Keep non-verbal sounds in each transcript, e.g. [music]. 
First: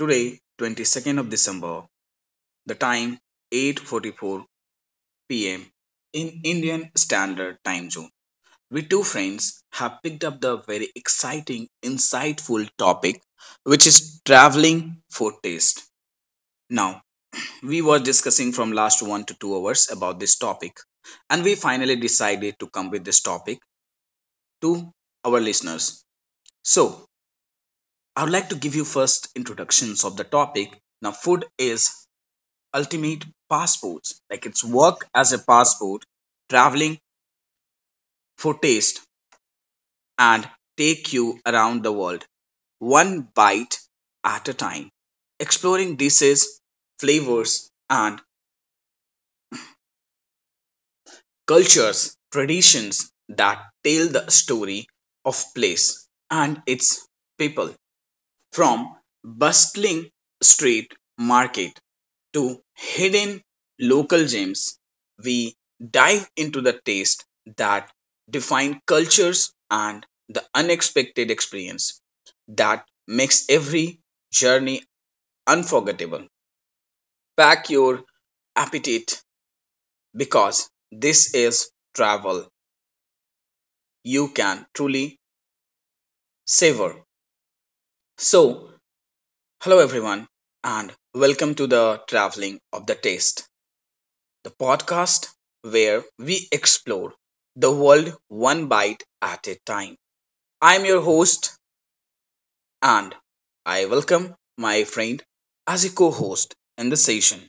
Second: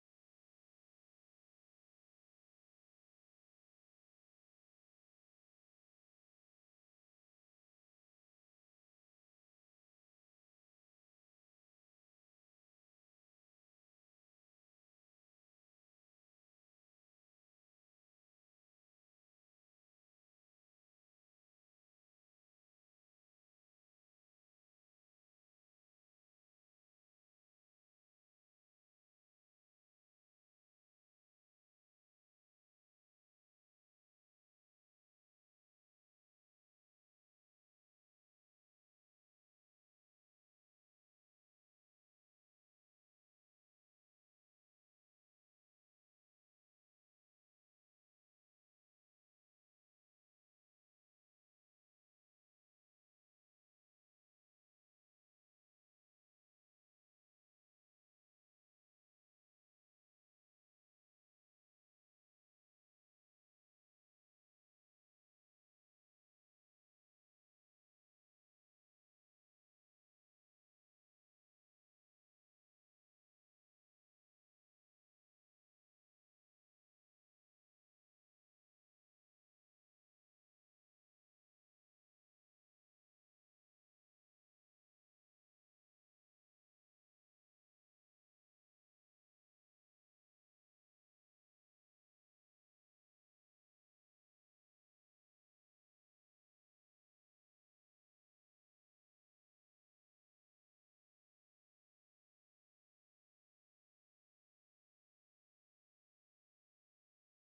Today, 22nd of December, the time 8:44 p.m. in Indian Standard Time Zone. We two friends have picked up the very exciting, insightful topic which is traveling for taste. Now, we were discussing from last 1 to 2 hours about this topic and we finally decided to come with this topic to our listeners. So, I would like to give you first introductions of the topic. Now, food is ultimate passports, like it's work as a passport, traveling for taste and take you around the world one bite at a time, exploring dishes, flavors, and cultures, traditions that tell the story of place and its people from bustling street market to hidden local gems, we dive into the taste that define cultures and the unexpected experience that makes every journey unforgettable. Pack your appetite because this is travel you can truly savor. So, hello everyone, and welcome to the traveling of the taste, the podcast where we explore the world one bite at a time. I'm your host, and I welcome my friend as a co host in the session.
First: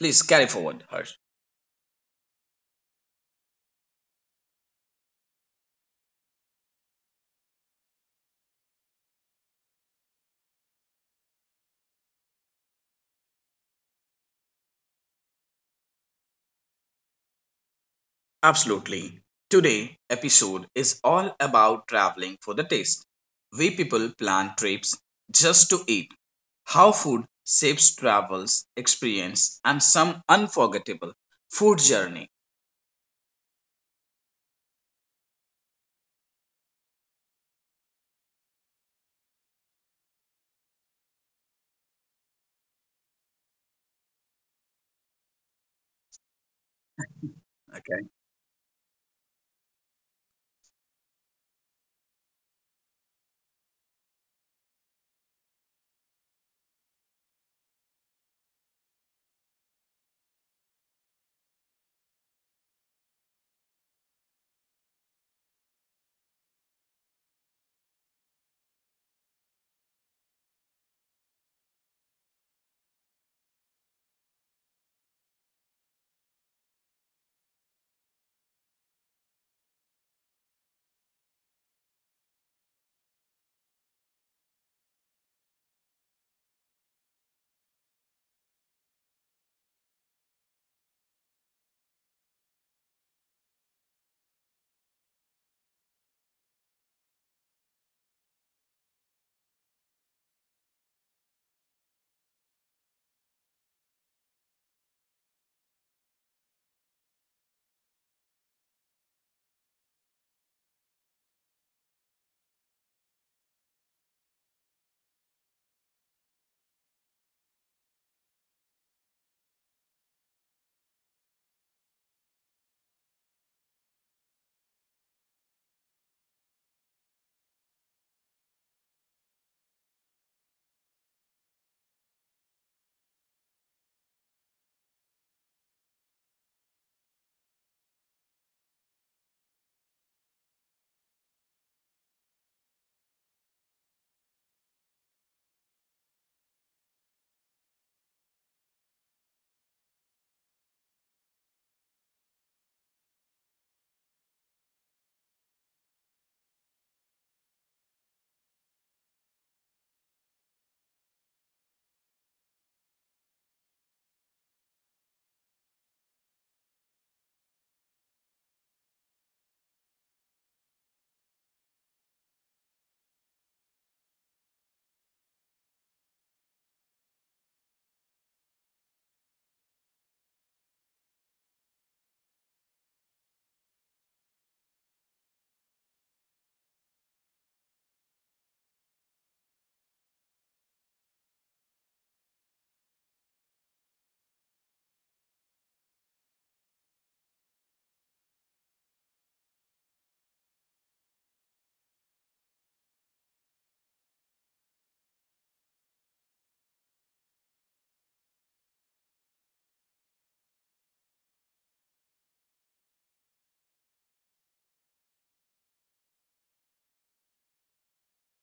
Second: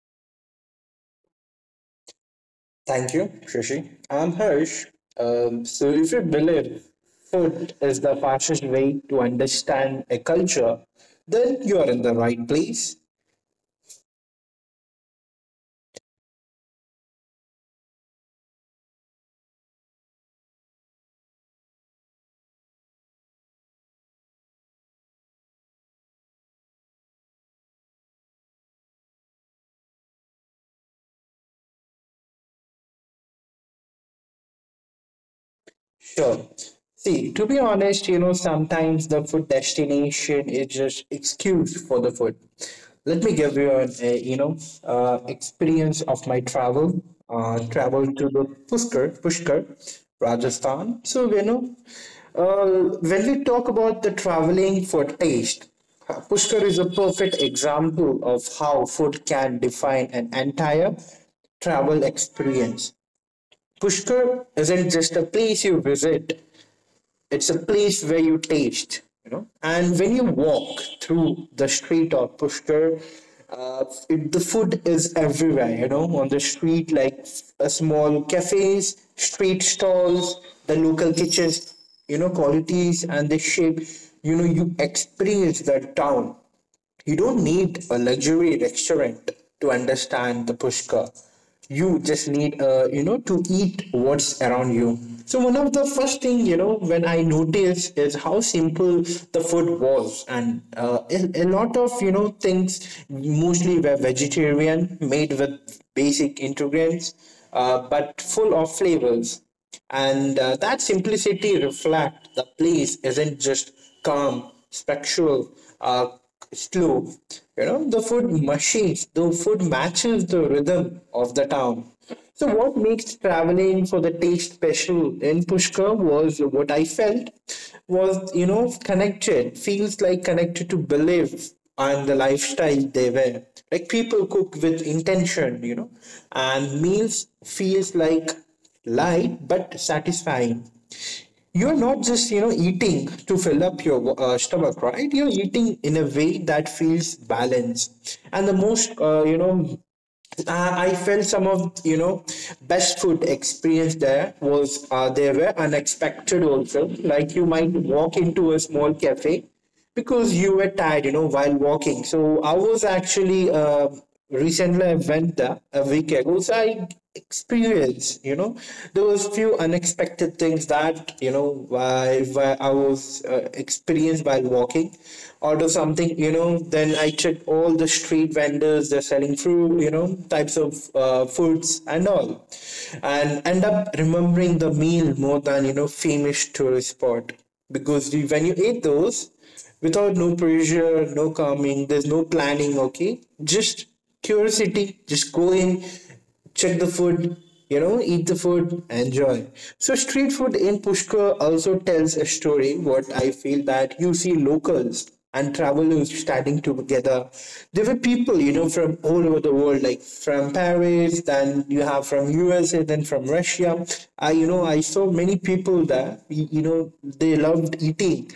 Please carry forward, Harsh. Thank you, Shashi. I'm Harsh. If you believe food is the fastest way to understand a culture, then you are in the right place. Absolutely. Today episode is all about traveling for the taste. We people plan trips just to eat. How food shapes travels, experience, and some unforgettable food journey. Sure. See, to be honest, you know, sometimes the food destination is just excuse for the food. Let me give you an, you know, experience of my travel. Travel Okay? to the Pushkar, Pushkar, Rajasthan. So you know, when we talk about the traveling for taste, Pushkar is a perfect example of how food can define an entire travel experience. Pushkar isn't just a place you visit, it's a place where you taste, you know. And when you walk through the street of Pushkar, the food is everywhere, you know, on the street, like small cafes, street stalls, the local kitchens, you know, qualities and the shape. You know, you experience the town, you don't need a luxury restaurant to understand the Pushkar. You just need, you know, to eat what's around you. So one of the first thing, you know, when I noticed is how simple the food was, and a lot of you know things mostly were vegetarian, made with basic ingredients, but full of flavors and that simplicity reflects the place isn't just calm, spectral, uh, slow, you know. The food machines, the food matches the rhythm of the town. So what makes traveling for the taste special in Pushkar was what I felt was, you know, connected, feels like connected to believe and the lifestyle they were, like people cook with intention, you know, and meals feels like light but satisfying. You're not just you know eating to fill up your stomach, right? You're eating in a way that feels balanced, and the most I felt some of you know best food experience there was there were unexpected also. Like you might walk into a small cafe because you were tired, you know, while walking. So I was actually recently I went there a week ago. So I experienced, you know, there was few unexpected things that you know I was experienced while walking, order something, you know, then I check all the street vendors, they're selling fruit, you know, types of foods and all. And end up remembering the meal more than, you know, famous tourist spot. Because you, when you eat those, without no pressure, no calming, there's no planning, okay? Just curiosity, just go in, check the food, you know, eat the food, enjoy. So street food in Pushkar also tells a story. What I feel that you see locals and travelers standing together. There were people, you know, from all over the world, like from Paris, then you have from USA, then from Russia. I, you know, I saw many people that, you know, they loved eating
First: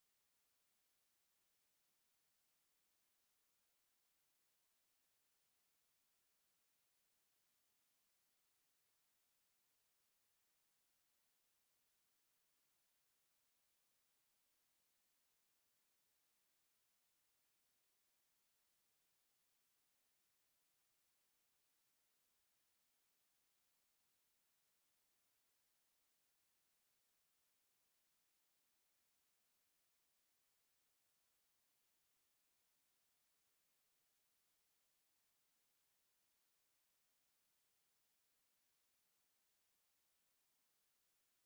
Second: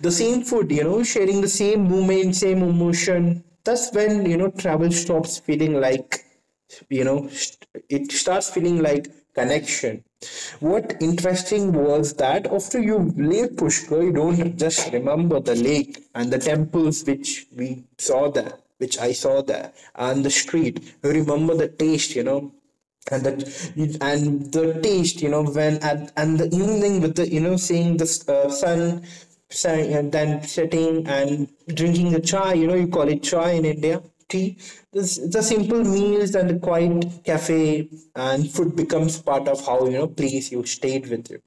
the same food, you know, sharing the same moment, same emotion. That's when, you know, travel stops feeling like it starts feeling like connection. What interesting was that after you leave Pushkar, you don't just remember the lake and the temples which we saw there which I saw there and the street, you remember the taste, you know, and the taste, you know, when at and the evening, with the you know seeing the uh, sun sun and then setting and drinking the chai, you know, you call it chai in India, tea, this the simple meals and the quiet cafe, and food becomes part of how you know place you stayed with you.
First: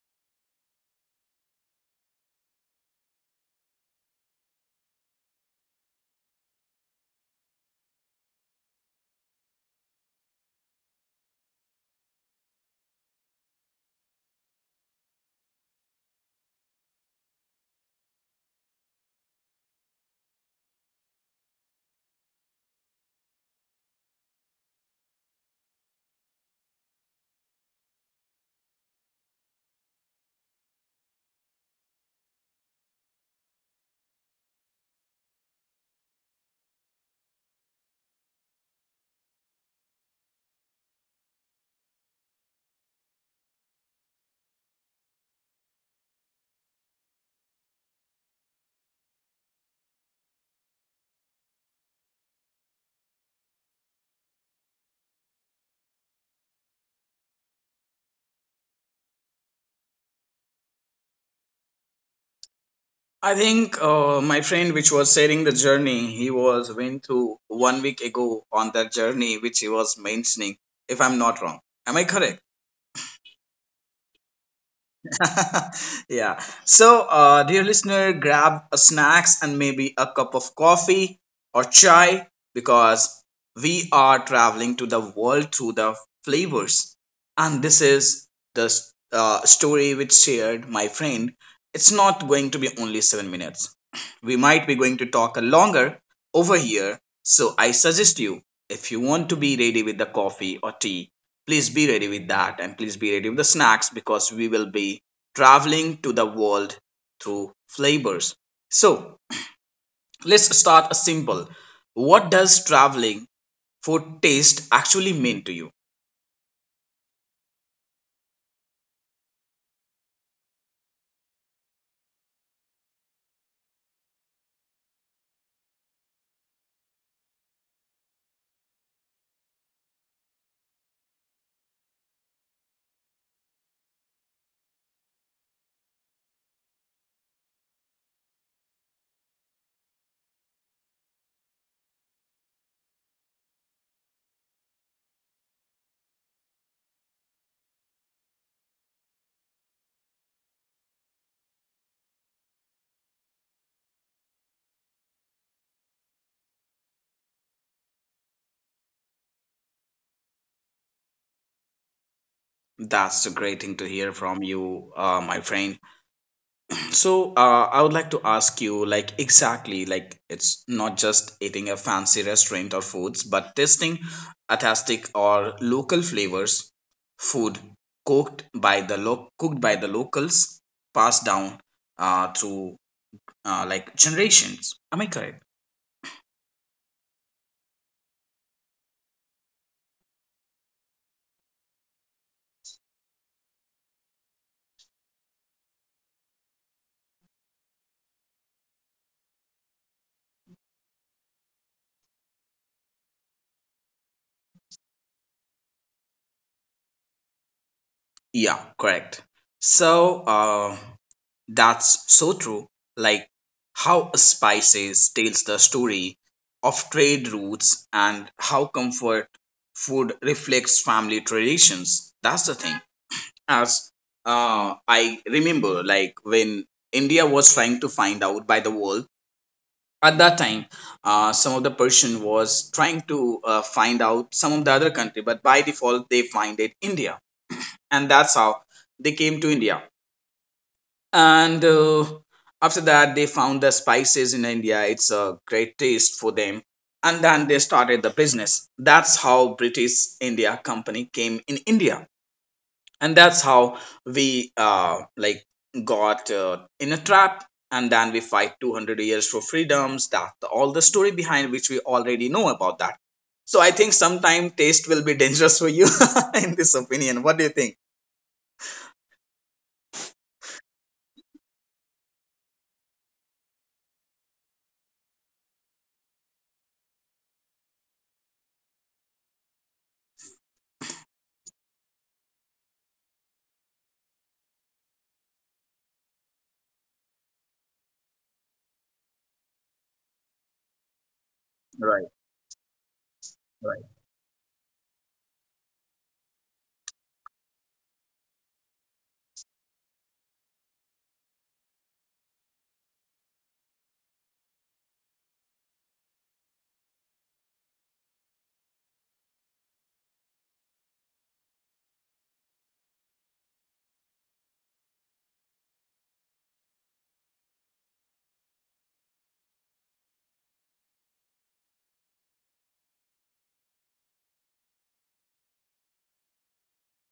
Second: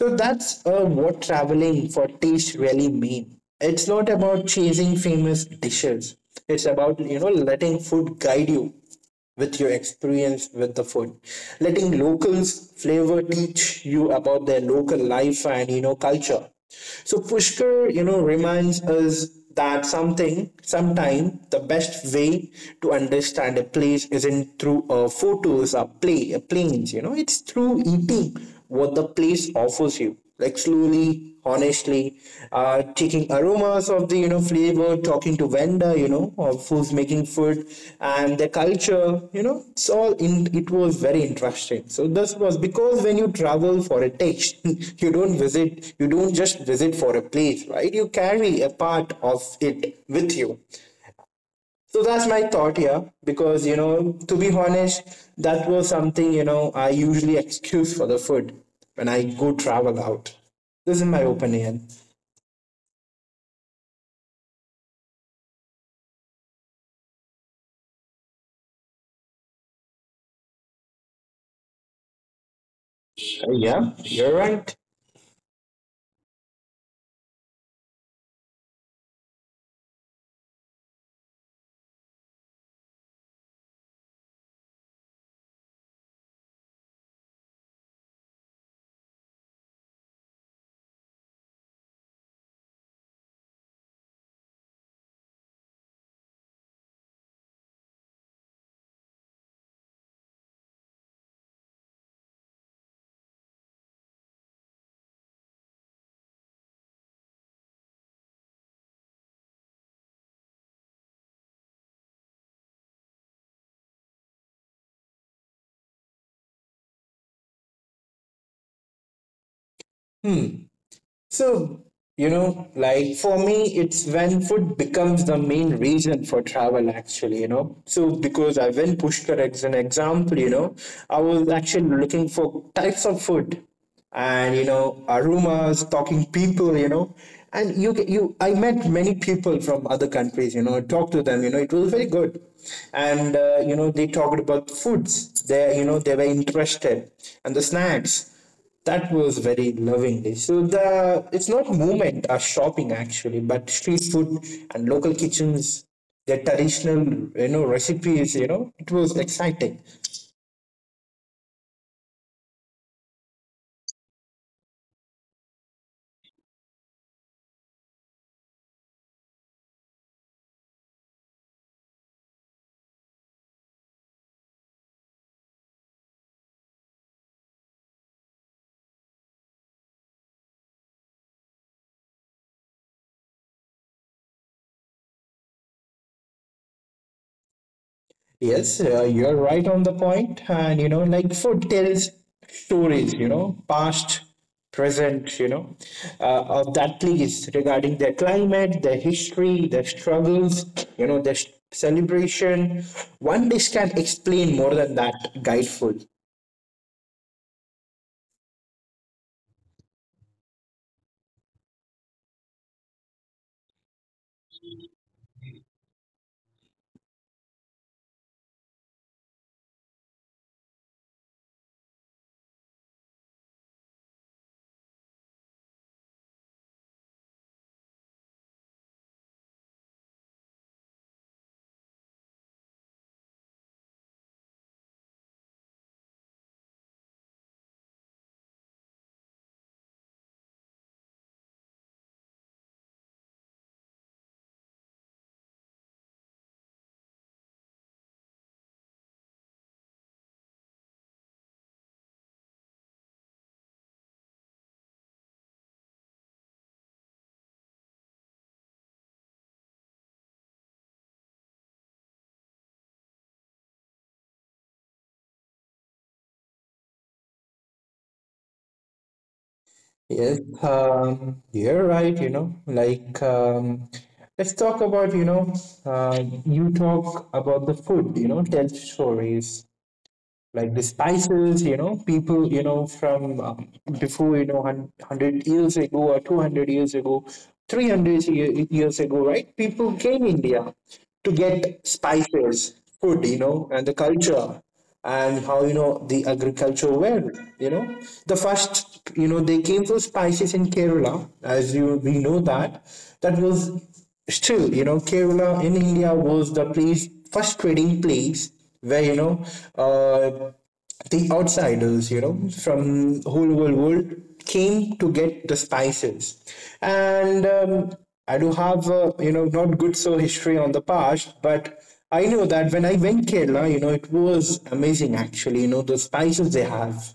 So that's what traveling for taste really mean. It's not about chasing famous dishes. It's about you know letting food guide you with your experience with the food, letting locals flavor teach you about their local life and you know culture. So Pushkar, you know, reminds us that something sometime the best way to understand a place isn't through photos or play planes, you know, it's through eating what the place offers you, like slowly, honestly, taking aromas of the you know flavor, talking to vendor, you know, of who's making food and the culture, you know, it's all in. It was very interesting. So this was because when you travel for a taste, [laughs] you don't visit, you don't just visit for a place, right? You carry a part of it with you. So that's my thought here, because you know, to be honest, that was something you know I usually excuse for the food when I go travel out. This is my opinion. I think my friend, which was sharing the journey, he was went through 1 week ago on that journey, which he was mentioning. If I'm not wrong, am I correct? Yeah, you're right. [laughs] Yeah. So, dear listener, grab a snacks and maybe a cup of coffee or chai because we are traveling to the world through the flavors. And this is the story which shared my friend. It's not going to be only 7 minutes. We might be going to talk longer over here. So, I suggest you if you want to be ready with the coffee or tea please be ready with that and please be ready with the snacks because we will be traveling to the world through flavors. So let's start simple. What does traveling for taste actually mean to you? So, you know, like for me, it's when food becomes the main reason for travel, actually, you know. So, because I went Pushkar as an example, you know, I was actually looking for types of food and, you know, aromas, talking people, you know. And I met many people from other countries, you know, I talked to them, you know, it was very good. And, you know, they talked about foods, they were interested, and the snacks that was very lovingly. So the it's not movement or shopping actually, but street food and local kitchens, their traditional you know recipes. You know, it was exciting. That's a great thing to hear from you, my friend. So I would like to ask you, like exactly, like it's not just eating a fancy restaurant or foods, but tasting authentic or local flavors, food cooked by the locals, passed down through like generations. Am I correct? Yes, you're right on the point, and you know, like food tells stories. You know, past, present. You know, of that place regarding their climate, their history, their struggles. You know, their celebration. One dish can explain more than that guide food. Yeah, correct. So that's so true. Like how a spices tells the story of trade routes and how comfort food reflects family traditions. That's the thing. As I remember, like when India was trying to find out by the world at that time, some of the person was trying to find out some of the other country, but by default they find it India and that's how they came to India. And after that, they found the spices in India. It's a great taste for them. And then they started the business. That's how British India Company came in India, and that's how we like got in a trap. And then we fight 200 years for freedoms. That all the story behind which we already know about that. So I think sometime taste will be dangerous for you [laughs] in this opinion. What do you think? Yes, you're right, you know, like let's talk about, you know, you talk about the food, you know, tell stories, like the spices, you know, people, you know, from before, you know, 100 years ago or 200 years ago, 300 years ago, right? People came India to get Right, spices, food, you know, and right. the culture, and how, you know, the agriculture were, you know. The first, you know, they came for spices in Kerala, as you we know that. That was still, you know, Kerala in India was the place, first trading place where, you know, uh, the outsiders, you know, from whole world came to get the spices. And I do have, you know, not good so history on the past, but I know that when I went Kerala, you know, it was amazing actually, you know, the spices they have.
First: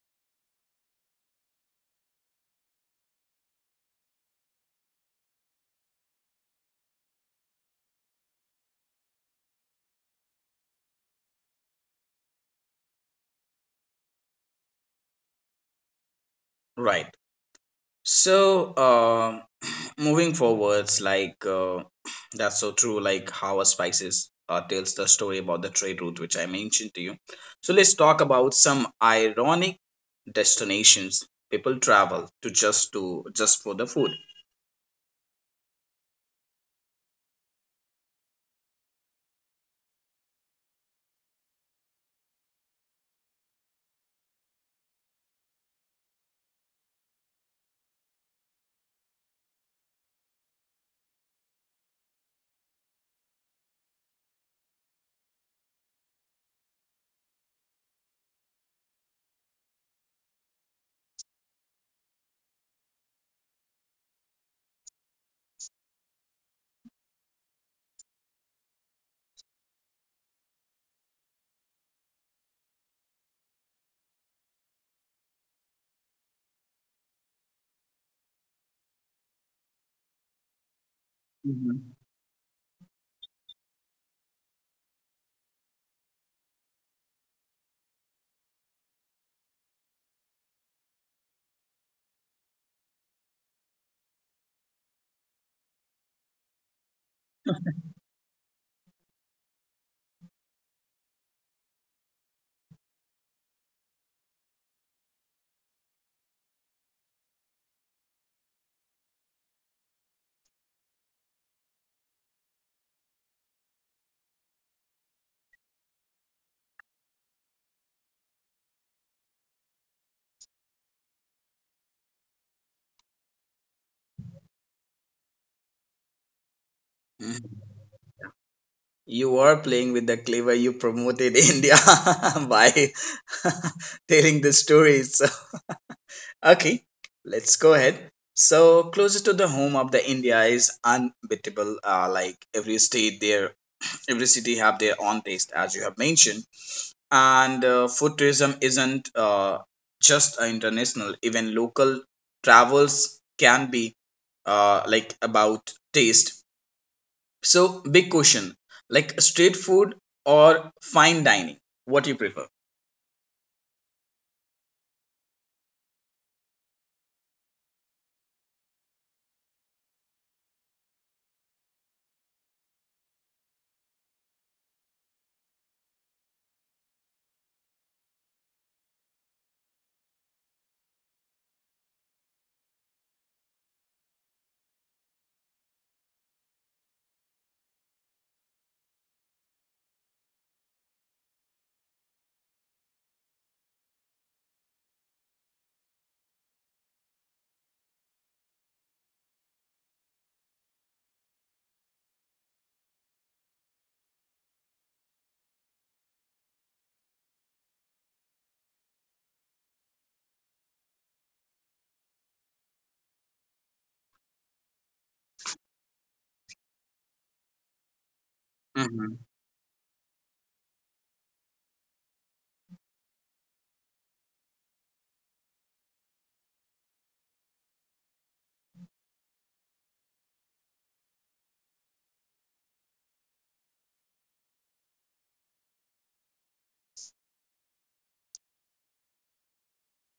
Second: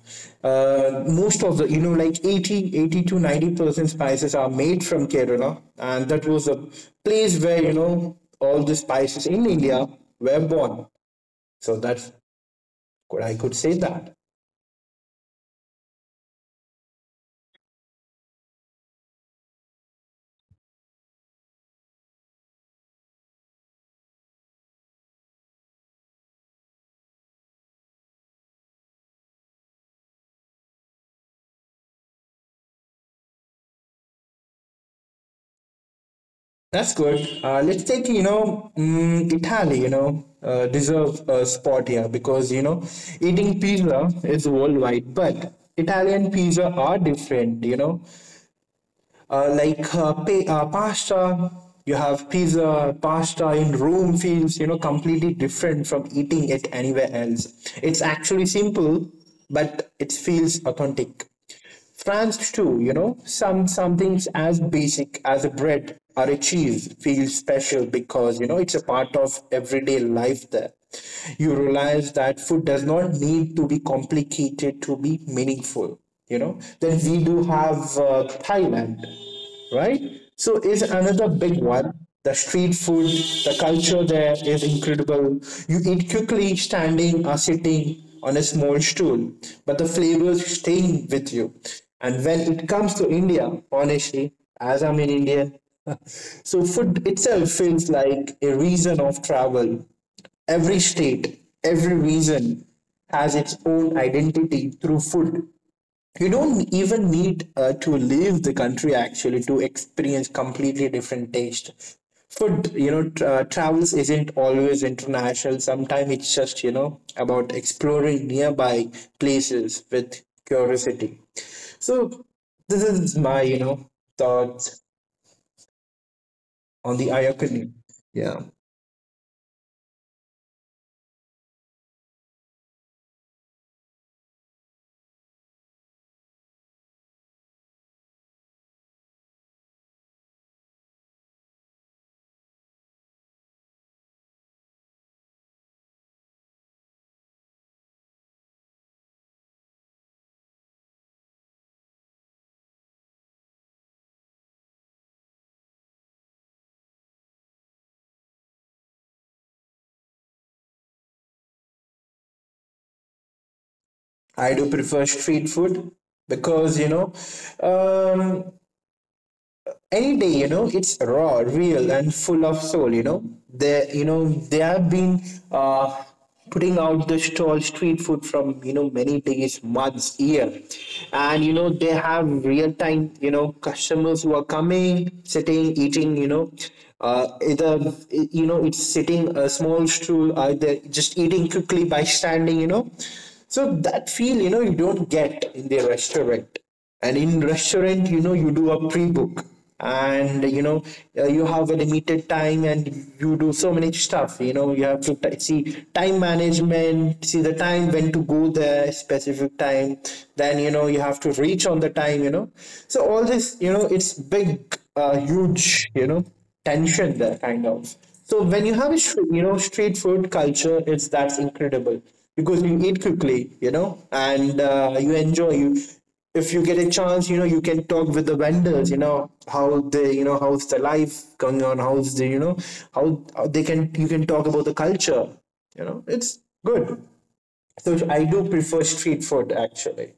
Most of the, you know, like 80 to 90% spices are made from Kerala. And that was a place where, you know, all the spices in India were born. So that's good. I could say that. Right. So, moving forwards, like that's so true. Like how a spices tells the story about the trade route, which I mentioned to you. So let's talk about some ironic destinations people travel to just for the food. That's good. Let's take, you know, mm, Italy, you know, deserve a spot here because, you know, eating pizza is worldwide, but Italian pizza are different, you know. Uh, like pasta. You have pizza, pasta in room feels you know completely different from eating it anywhere else. It's actually simple, but it feels authentic. France too, you know, some things as basic as a bread or a cheese feels special because you know it's a part of everyday life there. You realize that food does not need to be complicated to be meaningful, you know. Then we do have Thailand, right? So is another big Mhm. one, the street food, the culture there is incredible. You eat quickly standing or sitting on a small stool, but the flavors staying with you. And when it comes to India, honestly, as I'm in India, [laughs] so food itself feels like a reason of travel. Every state, every region has its own identity through food. You don't even need to leave the country actually to experience completely different taste food, you know. Travels isn't always international, sometimes it's just you know about exploring nearby places with curiosity. So this is my you know thoughts on the Mhm. Ayakuni, yeah. You are playing with the clever you promoted [laughs] India [laughs] by [laughs] telling the stories. [laughs] Okay, let's go ahead. So closer to the home of the India is unbeatable. Like every state, there every city have their own taste, as you have mentioned. And food tourism isn't just international. Even local travels can be like about taste. So big question, like street food or fine dining, what you prefer? I do prefer street food because you know, um, any day you know it's raw, real and full of soul, you know, they have been uh, putting out the stall street food from you know many days, months, year, and you know they have real time you know customers who are coming, sitting, eating, you know, either you know it's sitting a small stool, either just eating quickly by standing, you know. So that feel you know you don't get in the restaurant. And in restaurant, you know, you do a pre-book, and you know you have a limited time, and you do so many stuff, you know, you have to see time management, see the time when to go there, specific time, then you know you have to reach on the time, you know. So all this you know it's big, huge, you know, tension there kind of. So when you have a you know street food culture, it's that's incredible because you eat quickly, and you enjoy you if you get a chance, you can talk with the vendors, how they, how's the life going on, how's the, how they can, you can talk about the culture, it's good. So I do prefer street food actually.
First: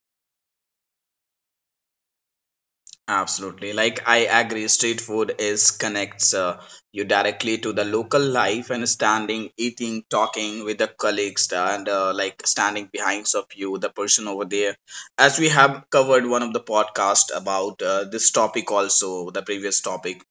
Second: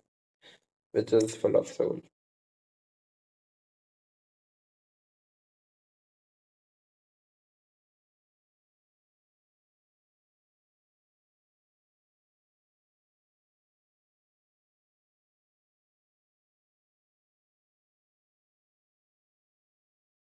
Absolutely. Like I agree, street food is connects you directly to the local life and standing, eating, talking with the colleagues and like standing behind of you, the person over there. As we have covered one of the podcast about this topic also, the previous topic.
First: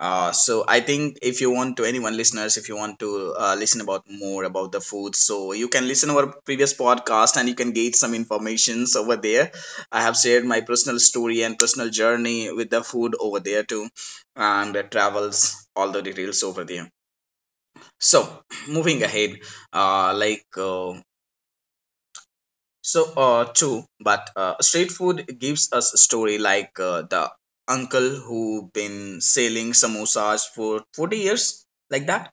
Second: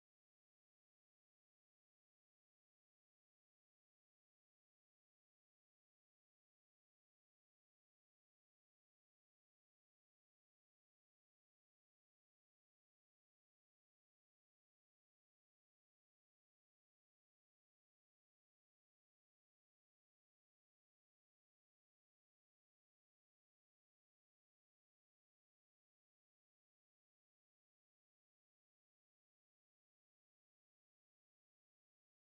So I think if you want to anyone listeners, if you want to listen about more about the food, so you can listen our previous podcast and you can get some informations over there. I have shared my personal story and personal journey with the food over there too, and the travels, all the details over there. So, [clears throat] moving ahead, uh, like uh, so, too, but street food gives us a story like the uncle who been selling samosas for 40 years, like that.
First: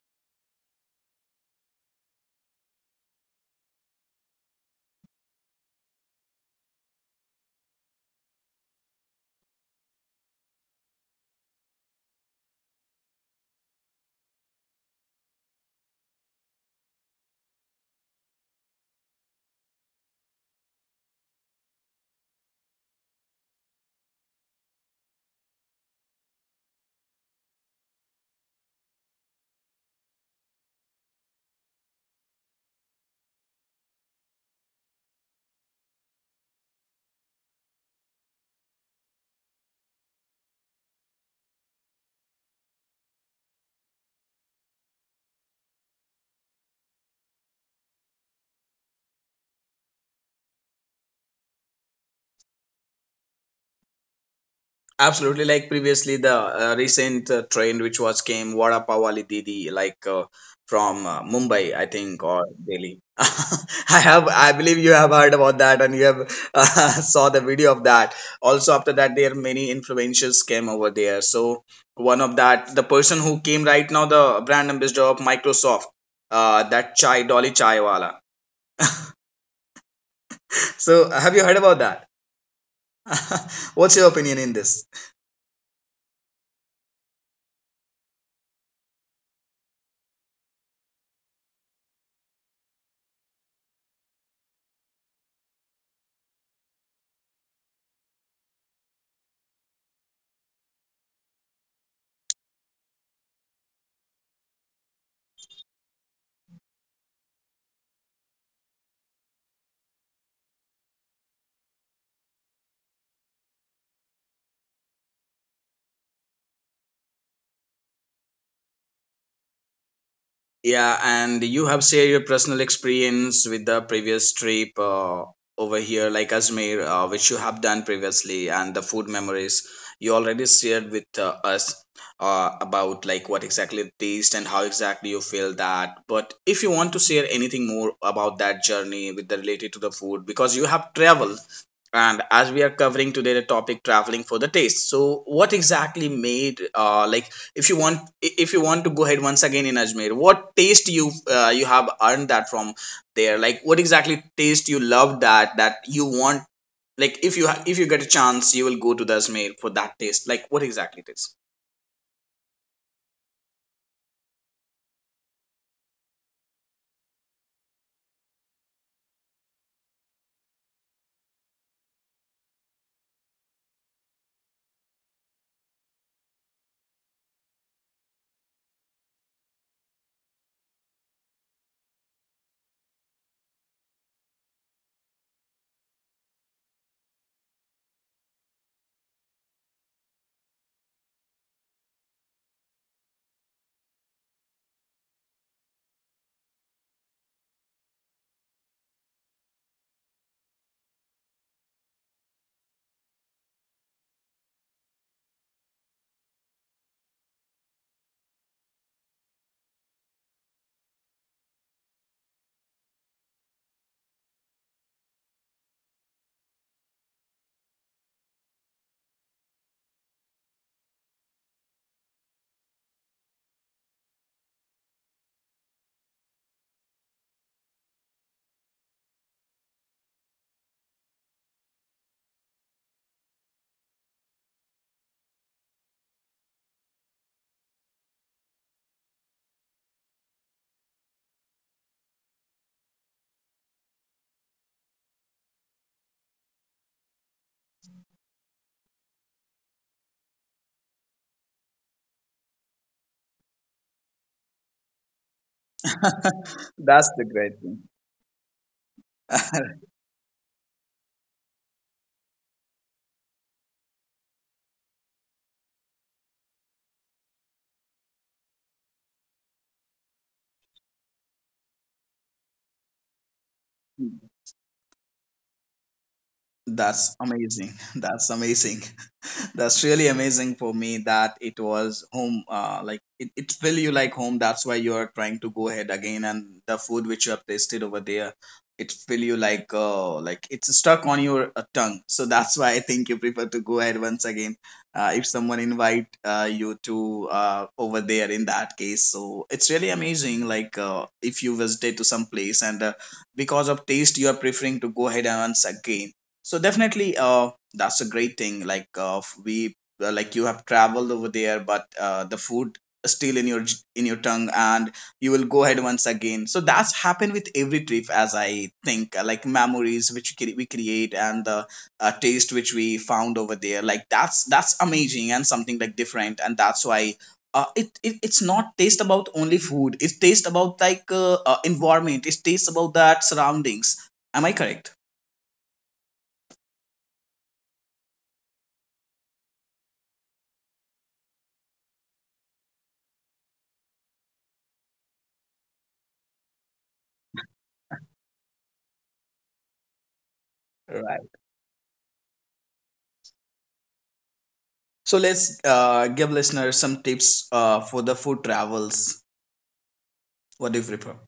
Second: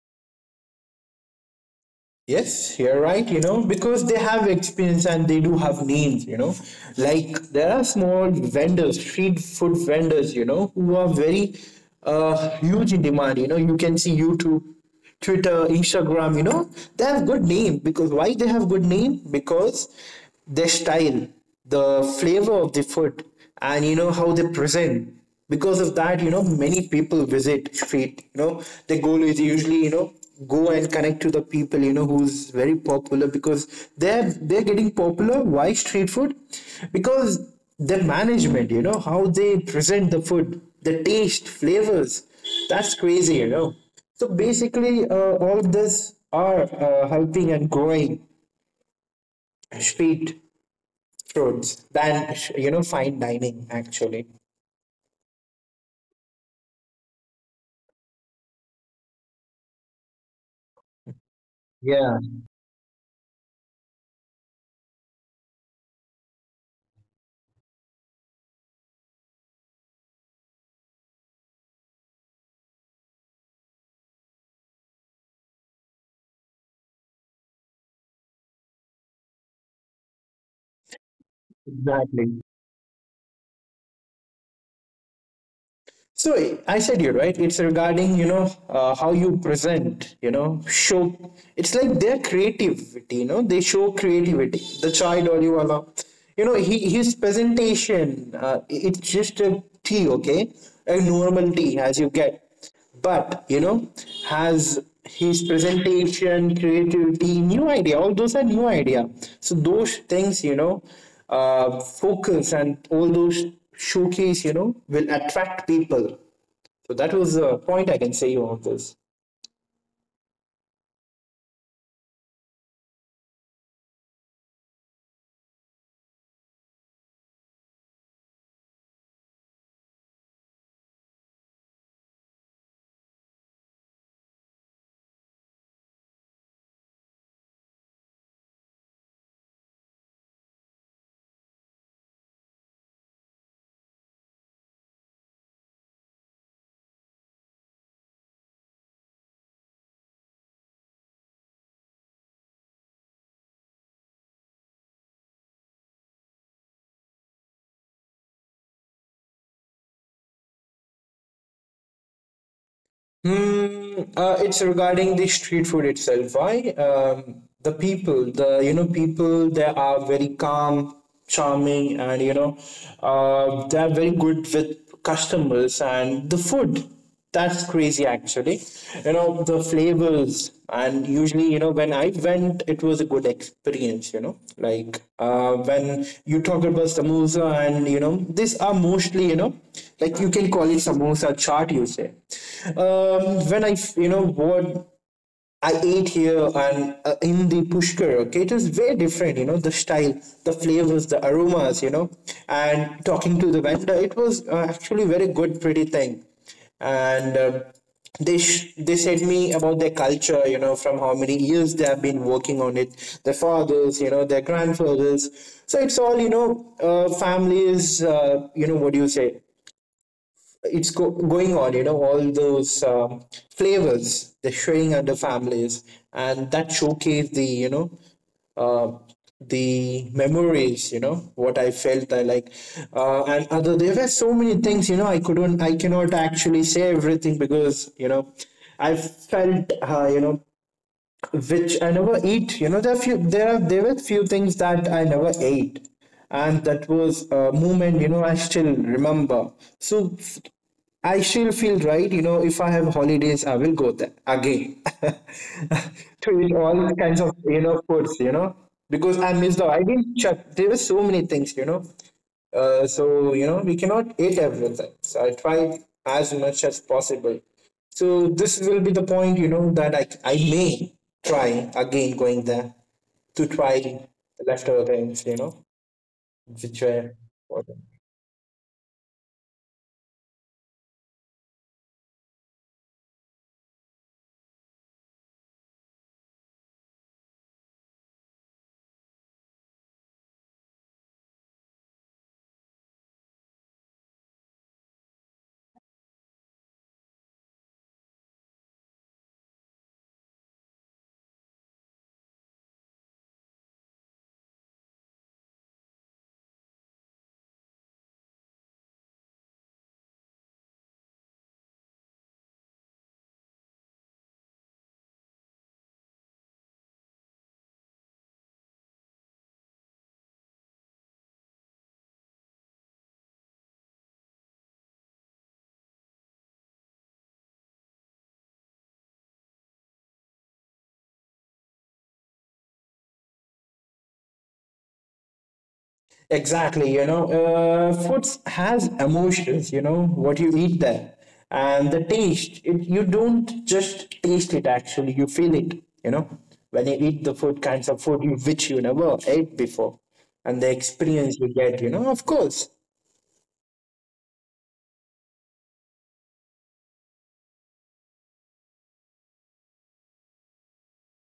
Yes, you're right, because they have experience and they do have names. Like there are small vendors, street food vendors, who are very huge in demand. You know, you can see YouTube, Twitter, Instagram. They have good name. Because why they have good name? Because their style, the flavor of the food, and how they present. Because of that, many people visit street, their goal is usually, go and connect to the people, who's very popular. Because they're getting popular. Why street food? Because the management, how they present the food, the taste, flavors. That's crazy, so basically, all of this are helping and growing street foods than, fine dining actually. Absolutely, like previously, the recent trend which was came Vada Pav Wali Didi, like from Mumbai, I Yeah, think, or Delhi. [laughs] I believe you have heard about that, and you have [laughs] saw the video of that. Also, after that, there many influencers came over there. So one of that, the person who came right now, the brand ambassador of Microsoft, that chai Dolly Chaiwala. [laughs] So have you heard about that? exactly. [laughs] What's your opinion in this? So I said you right. It's regarding, how you present. You know, show. It's like their creativity. You know, they show creativity. The child Oliwala. He, his presentation. It's just a tea, okay, a normal tea as you get, but has his presentation, creativity, new idea, all those are new idea. So those things, focus and all those, showcase, will attract people. So that was the point I can say on this. Yeah, and you have shared your personal experience with the previous trip over here, like Ajmer, which you have done previously, and the food memories you already shared with us about like what exactly it taste and how exactly you feel that. But if you want to share anything more about that journey with the related to the food, because you have traveled, and as we are covering today the topic traveling for the taste, so what exactly made like if you want to go ahead once again in Ajmer, what taste you you have earned that from there? Like what exactly taste you love that that you want? Like if you get a chance, you will go to the Ajmer for that taste. Like what exactly it is? Hmm, it's regarding the street food itself. Why? The people, the you know people, they are very calm, charming, and they are very good with customers and the food. That's crazy, actually. You know, the flavors, and usually, when I went it was a good experience, like, when you talk about samosa, and these are mostly, like you can call it samosa chaat, you say. When I you know what I ate here and in the Pushkar, okay, it was very different, you know, the style, the flavors, the aromas, you know, and talking to the vendor, it was actually very good, pretty thing, and they said me about their culture, you know, from how many years they have been working on it, their fathers, you know, their grandfathers. So it's all, families, what do you say, going on, all those, flavors they're sharing under families, and that showcase the, uh, the memories, what I felt I like, and other there were so many things, I cannot actually say everything because, I felt, which I never eat. You know, there were few things that I never ate, and that was a moment. You know, I still remember. So f- I still feel right. You know, if I have holidays, I will go there again [laughs] to eat [laughs] all That's the kinds of, great thing. Foods. You know, because I miss the. I didn't check. There were so many things. You know, so we cannot eat everything. So I try as much as possible. So this will be the point, that I may try again going there to try leftover things, [laughs] which were. That's amazing. That's amazing. That's really amazing for me that it was home, like it feel you like home. That's why you are trying to go ahead again and the food which you have tasted over there, it feel you like it's stuck on your tongue. So that's why I think you prefer to go ahead once again if someone invite you to over there, in that case. So it's really amazing, like if you visited to some place and because of taste you are preferring to go ahead and once again, so definitely that's a great thing. Like we like you have traveled over there, but the food is still in your in your tongue, and you will go ahead once again. So that's happened with every trip, as I think. Like memories which we create and the taste which we found over there. Like that's amazing and something like different, and that's why. It it's not taste about only food. It's taste about like environment. It's taste about that surroundings. Am I correct? Exactly, foods has emotions, what you eat there. And the taste, it, you don't just taste it actually, you feel it, you know. When you eat the food, kinds of food you, which you never ate before. And the experience you get, you know, of course. So let's give listeners some tips for the food travels. What do you prefer?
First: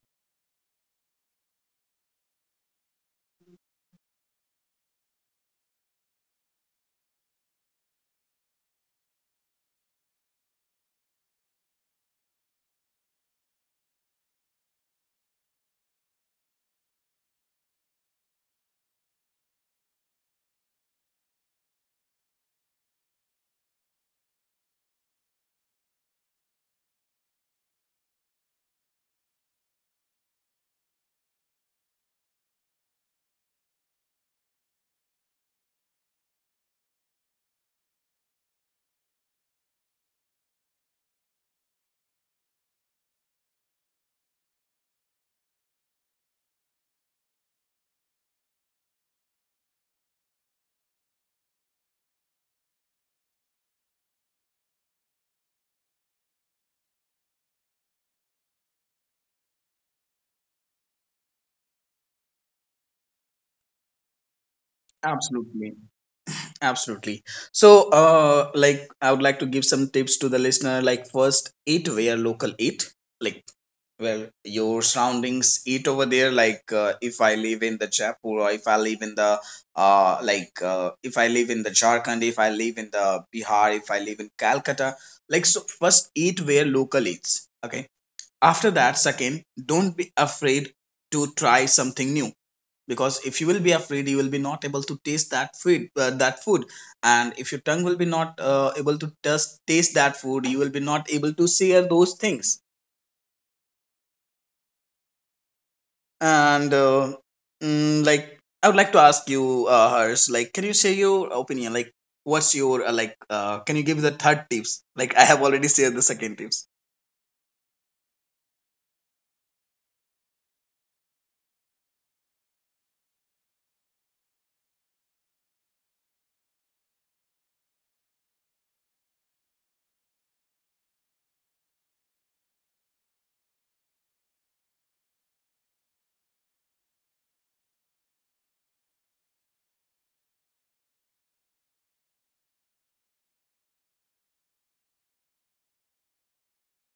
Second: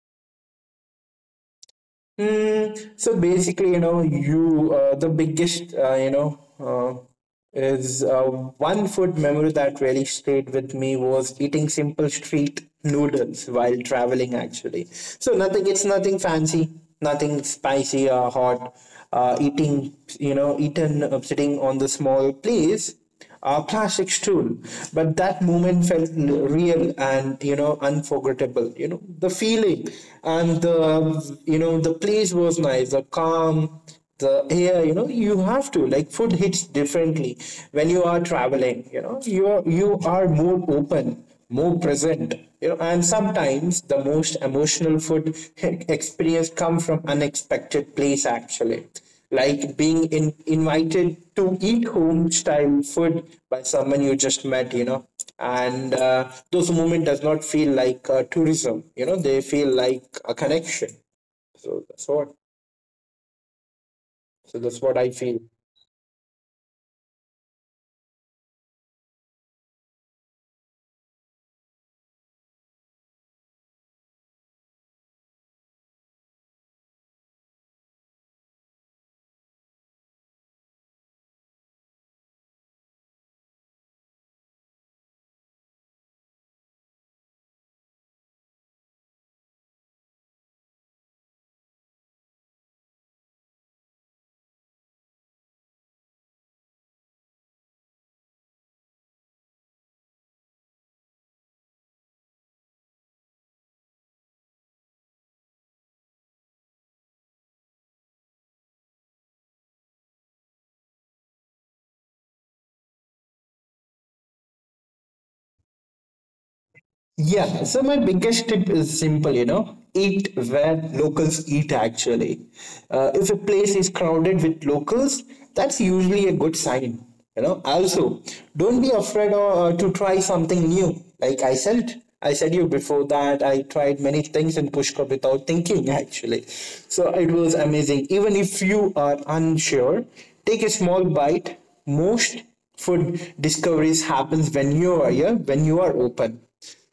Mm, so basically, you the biggest, you know, is one food memory that really stayed with me was eating simple street noodles while traveling. Actually, so nothing. It's nothing fancy, nothing spicy or hot. Eating, eaten sitting on the small place, a plastic stool, but that moment felt real, and unforgettable, the feeling, and the, the place was nice, the calm, the air, you have to, like, food hits differently when you are traveling. You are more open, more present, and sometimes the most emotional food [laughs] experience come from unexpected place actually. Like being invited to eat home style food by someone you just met, and those moment does not feel like, tourism, they feel like a connection. so that's what so that's what I feel. Absolutely. Absolutely. So, like, I would like to give some tips to the listener. Like, first, eat where local eat. Like, well, your surroundings eat over there. Like, if I live in the Jaipur, or if I live in the, if I live in the Jharkhand, if I live in the Bihar, if I live in Calcutta, like, so first eat where local eats. Okay, after that second don't be afraid to try something new, because if you will be afraid you will be not able to taste that food, that food, and if your tongue will be not able to taste that food you will be not able to share those things. And like I would like to ask you hers, like can you share your opinion, like what's your can you give the third tips, like I have already shared the second tips. Yeah, so my biggest tip is simple, you know, eat where locals eat actually. If a place is crowded with locals, that's usually a good sign, you know. Also, don't be afraid to try something new. Like I said you before that I tried many things in Pushkar without thinking [laughs] actually. So it was amazing. Even if you are unsure, take a small bite. Most food discoveries happens when you are, yeah, when you are open.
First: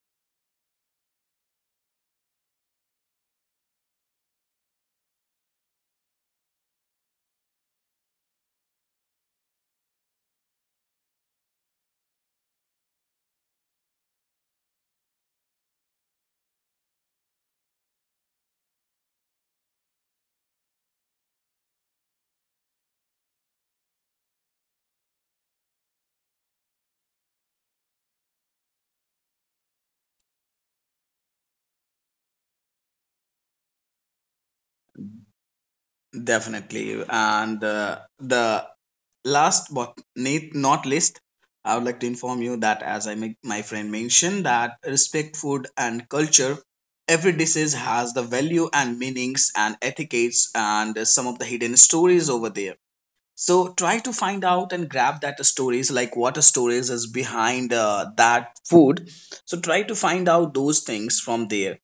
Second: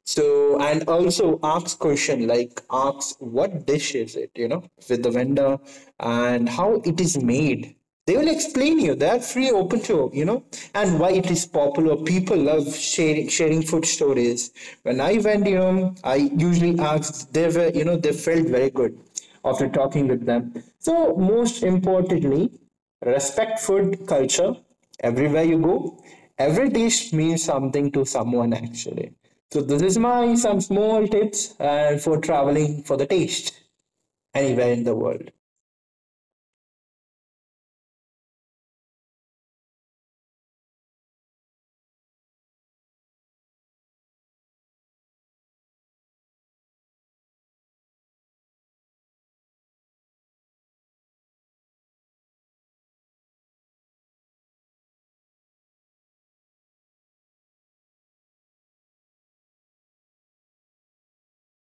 So and also ask question, like ask what dish is it, you know, with the vendor, and how it is made. They will explain you. They are free, open to, you know, and why it is popular. People love sharing food stories. When I went, you know, I usually asked. They were, you know, they felt very good after talking with them. So most importantly, respect food culture everywhere you go. Every dish means something to someone actually. So this is my some small tips and for traveling for the taste anywhere in the world. Definitely, and the last but not least, I would like to inform you that as I make my friend mentioned that respect food and culture, every disease has the value and meanings and etiquettes and some of the hidden stories over there. So try to find out and grab that stories like what stories is behind that food. So try to find out those things from there.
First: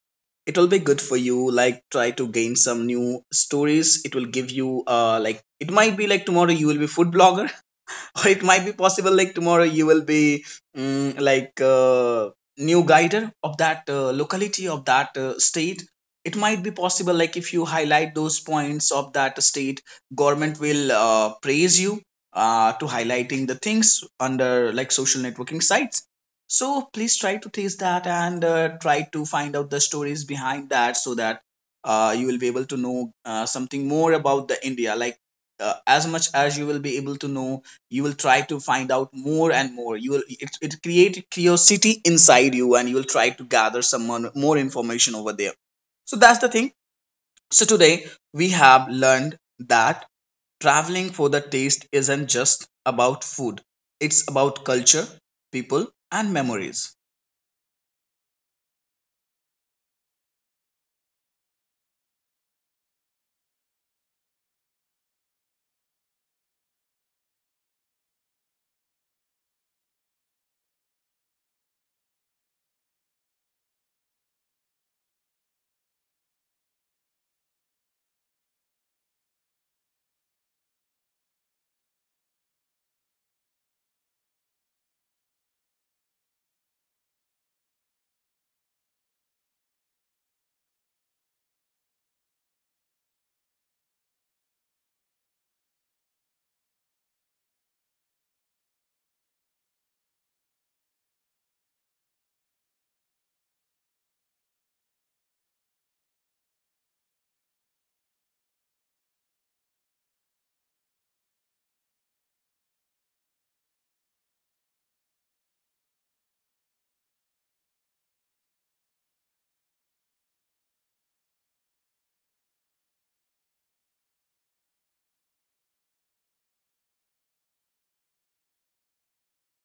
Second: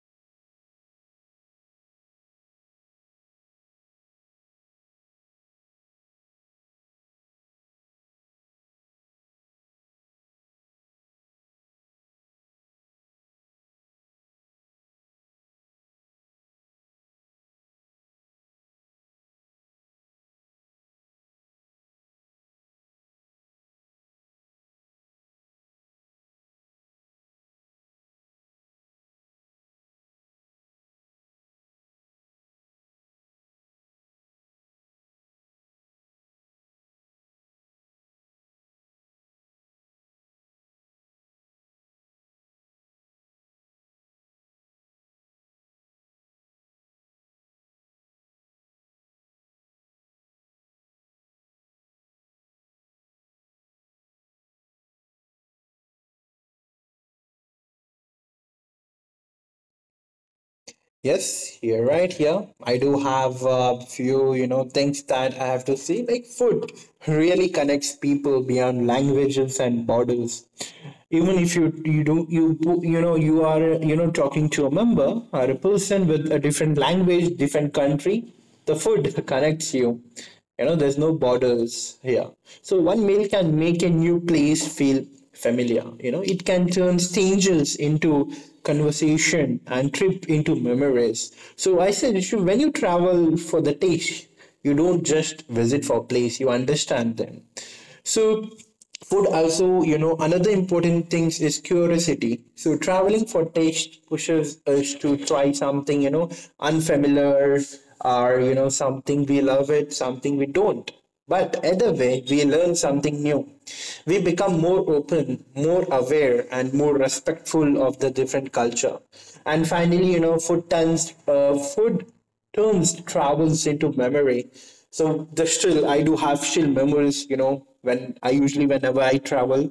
It will be good for you. Like, try to gain some new stories. It will give you like, it might be like tomorrow you will be food blogger [laughs] or it might be possible like tomorrow you will be mm, like uh, new guider of that locality, of that state. It might be possible, like, if you highlight those points of that state, government will praise you to highlighting the things under like social networking sites. So please try to taste that and try to find out the stories behind that, so that you will be able to know something more about the India. Like as much as you will be able to know, you will try to find out more and more. You will, it create curiosity inside you, and you will try to gather some more, more information over there. So that's the thing. So today we have learned that traveling for the taste isn't just about food. It's about culture, people, and memories. Yes, here, right here. I do have a few, you know, things that I have to see. Like food really connects people beyond languages and borders. Even if you you do you you know you are, talking to a member or a person with a different language, different country, the food connects you, you know there's no borders here. So one meal can make a new place feel familiar, it can turn strangers into conversation and trip into memories. So I said, Rishu, when you travel for the taste, you don't just visit for a place, you understand them. So food also, another important thing is curiosity. So traveling for taste pushes us to try something, unfamiliar, or something we love, it, something we don't, but either way we learn something new. We become more open, more aware, and more respectful of the different culture. And finally, food turns travels into memory. So the still I do have still memories, you know, when I usually whenever I travel.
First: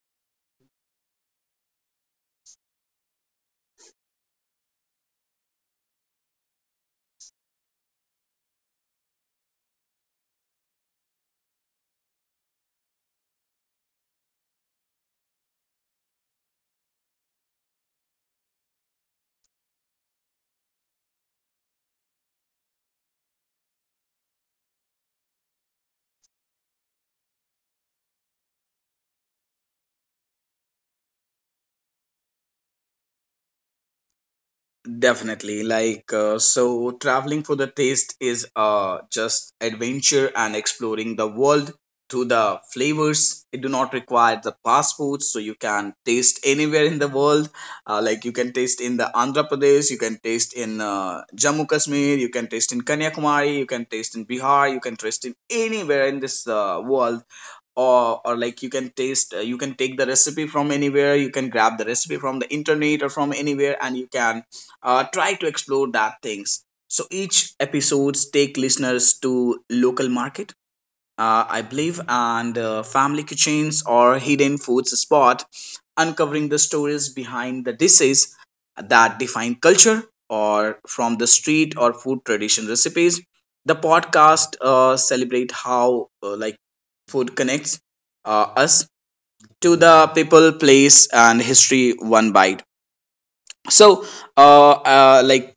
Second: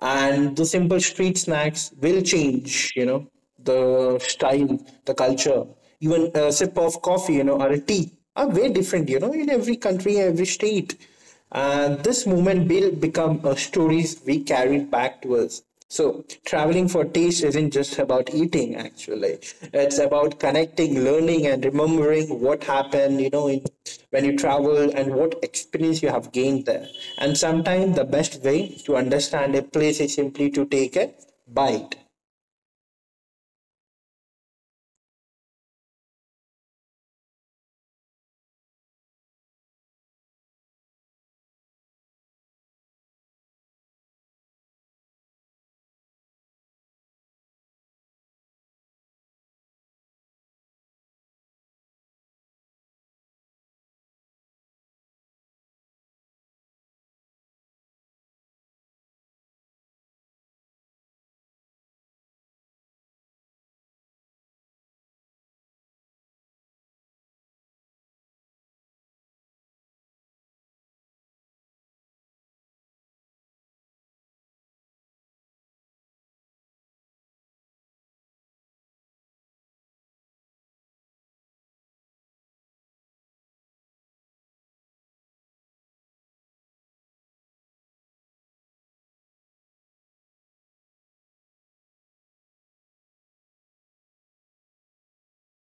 And the simple street snacks will change, you know, the style, the culture. Even a sip of coffee, you know, or a tea are way different, you know, in every country, every state. And this moment will become a stories we carry back to us. So traveling for taste isn't just about eating, actually. It's about connecting, learning, and remembering what happened, you know, in, when you travel and what experience you have gained there. And sometimes the best way to understand a place is simply to take a bite. Definitely. Like, so traveling for the taste is just adventure and exploring the world through the flavors. It do not require the passports, so you can taste anywhere in the world. You can taste in the Andhra Pradesh, you can taste in Jammu Kashmir, you can taste in Kanyakumari, you can taste in Bihar, you can taste in anywhere in this world. Or like, you can taste you can take the recipe from anywhere, you can grab the recipe from the internet or from anywhere, and you can try to explore that things. So each episodes take listeners to local market, I believe, and family kitchens or hidden foods spot, uncovering the stories behind the dishes that define culture, or from the street or food tradition recipes. The podcast celebrate how like food connects us to the people, place, and history, one bite. So, uh, uh, like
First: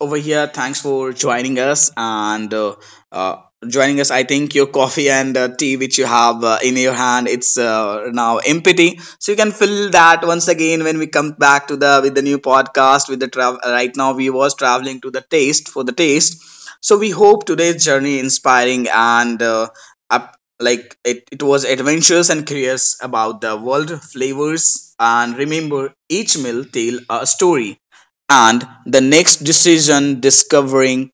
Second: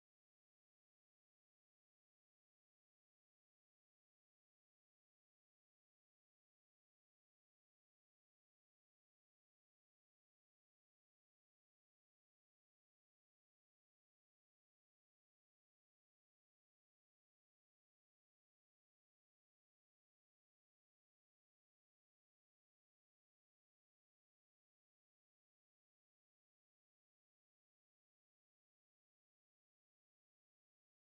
over here, thanks for joining us and uh, joining us. I think your coffee and tea, which you have in your hand, it's now empty. So you can fill that once again when we come back to the with the new podcast. With the travel right now, we was traveling to the taste, for the taste. So we hope today's journey inspiring and up, like it was adventurous and curious about the world flavors. And remember, each meal tell a story, and the next decision discovering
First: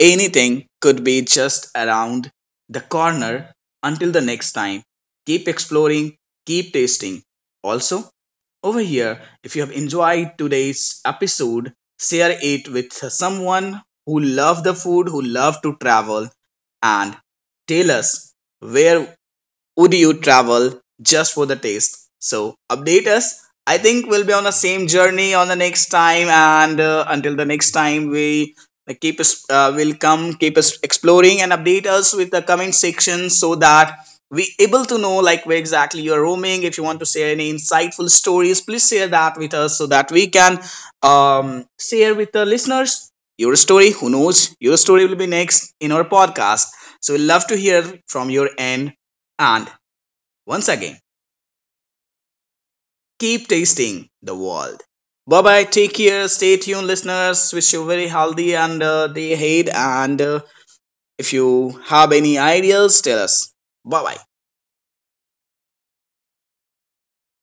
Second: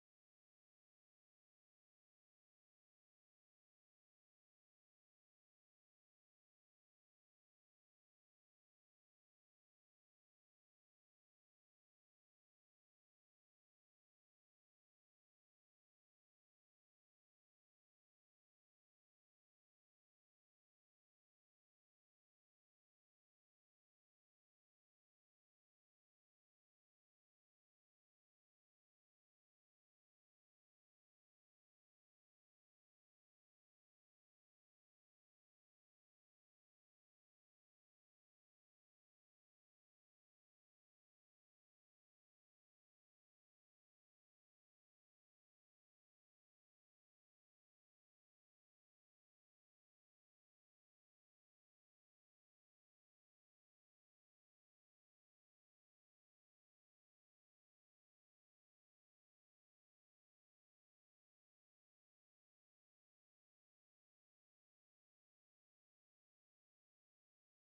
anything could be just around the corner. Until the next time, keep exploring, keep tasting. Also, over here, if you have enjoyed today's episode, share it with someone who love the food, who love to travel, and tell us, where would you travel just for the taste? So update us. I think we'll be on the same journey on the next time, and until the next time, we keep us. Will come keep us exploring and update us with the comment section, so that we able to know like where exactly you are roaming. If you want to share any insightful stories, please share that with us so that we can share with the listeners your story. Who knows? Your story will be next in our podcast. So we love to hear from your end, and once again, keep tasting the world. Bye bye. Take care. Stay tuned, listeners. Wish you very healthy and day ahead. And if you have any ideas, tell us. Bye bye.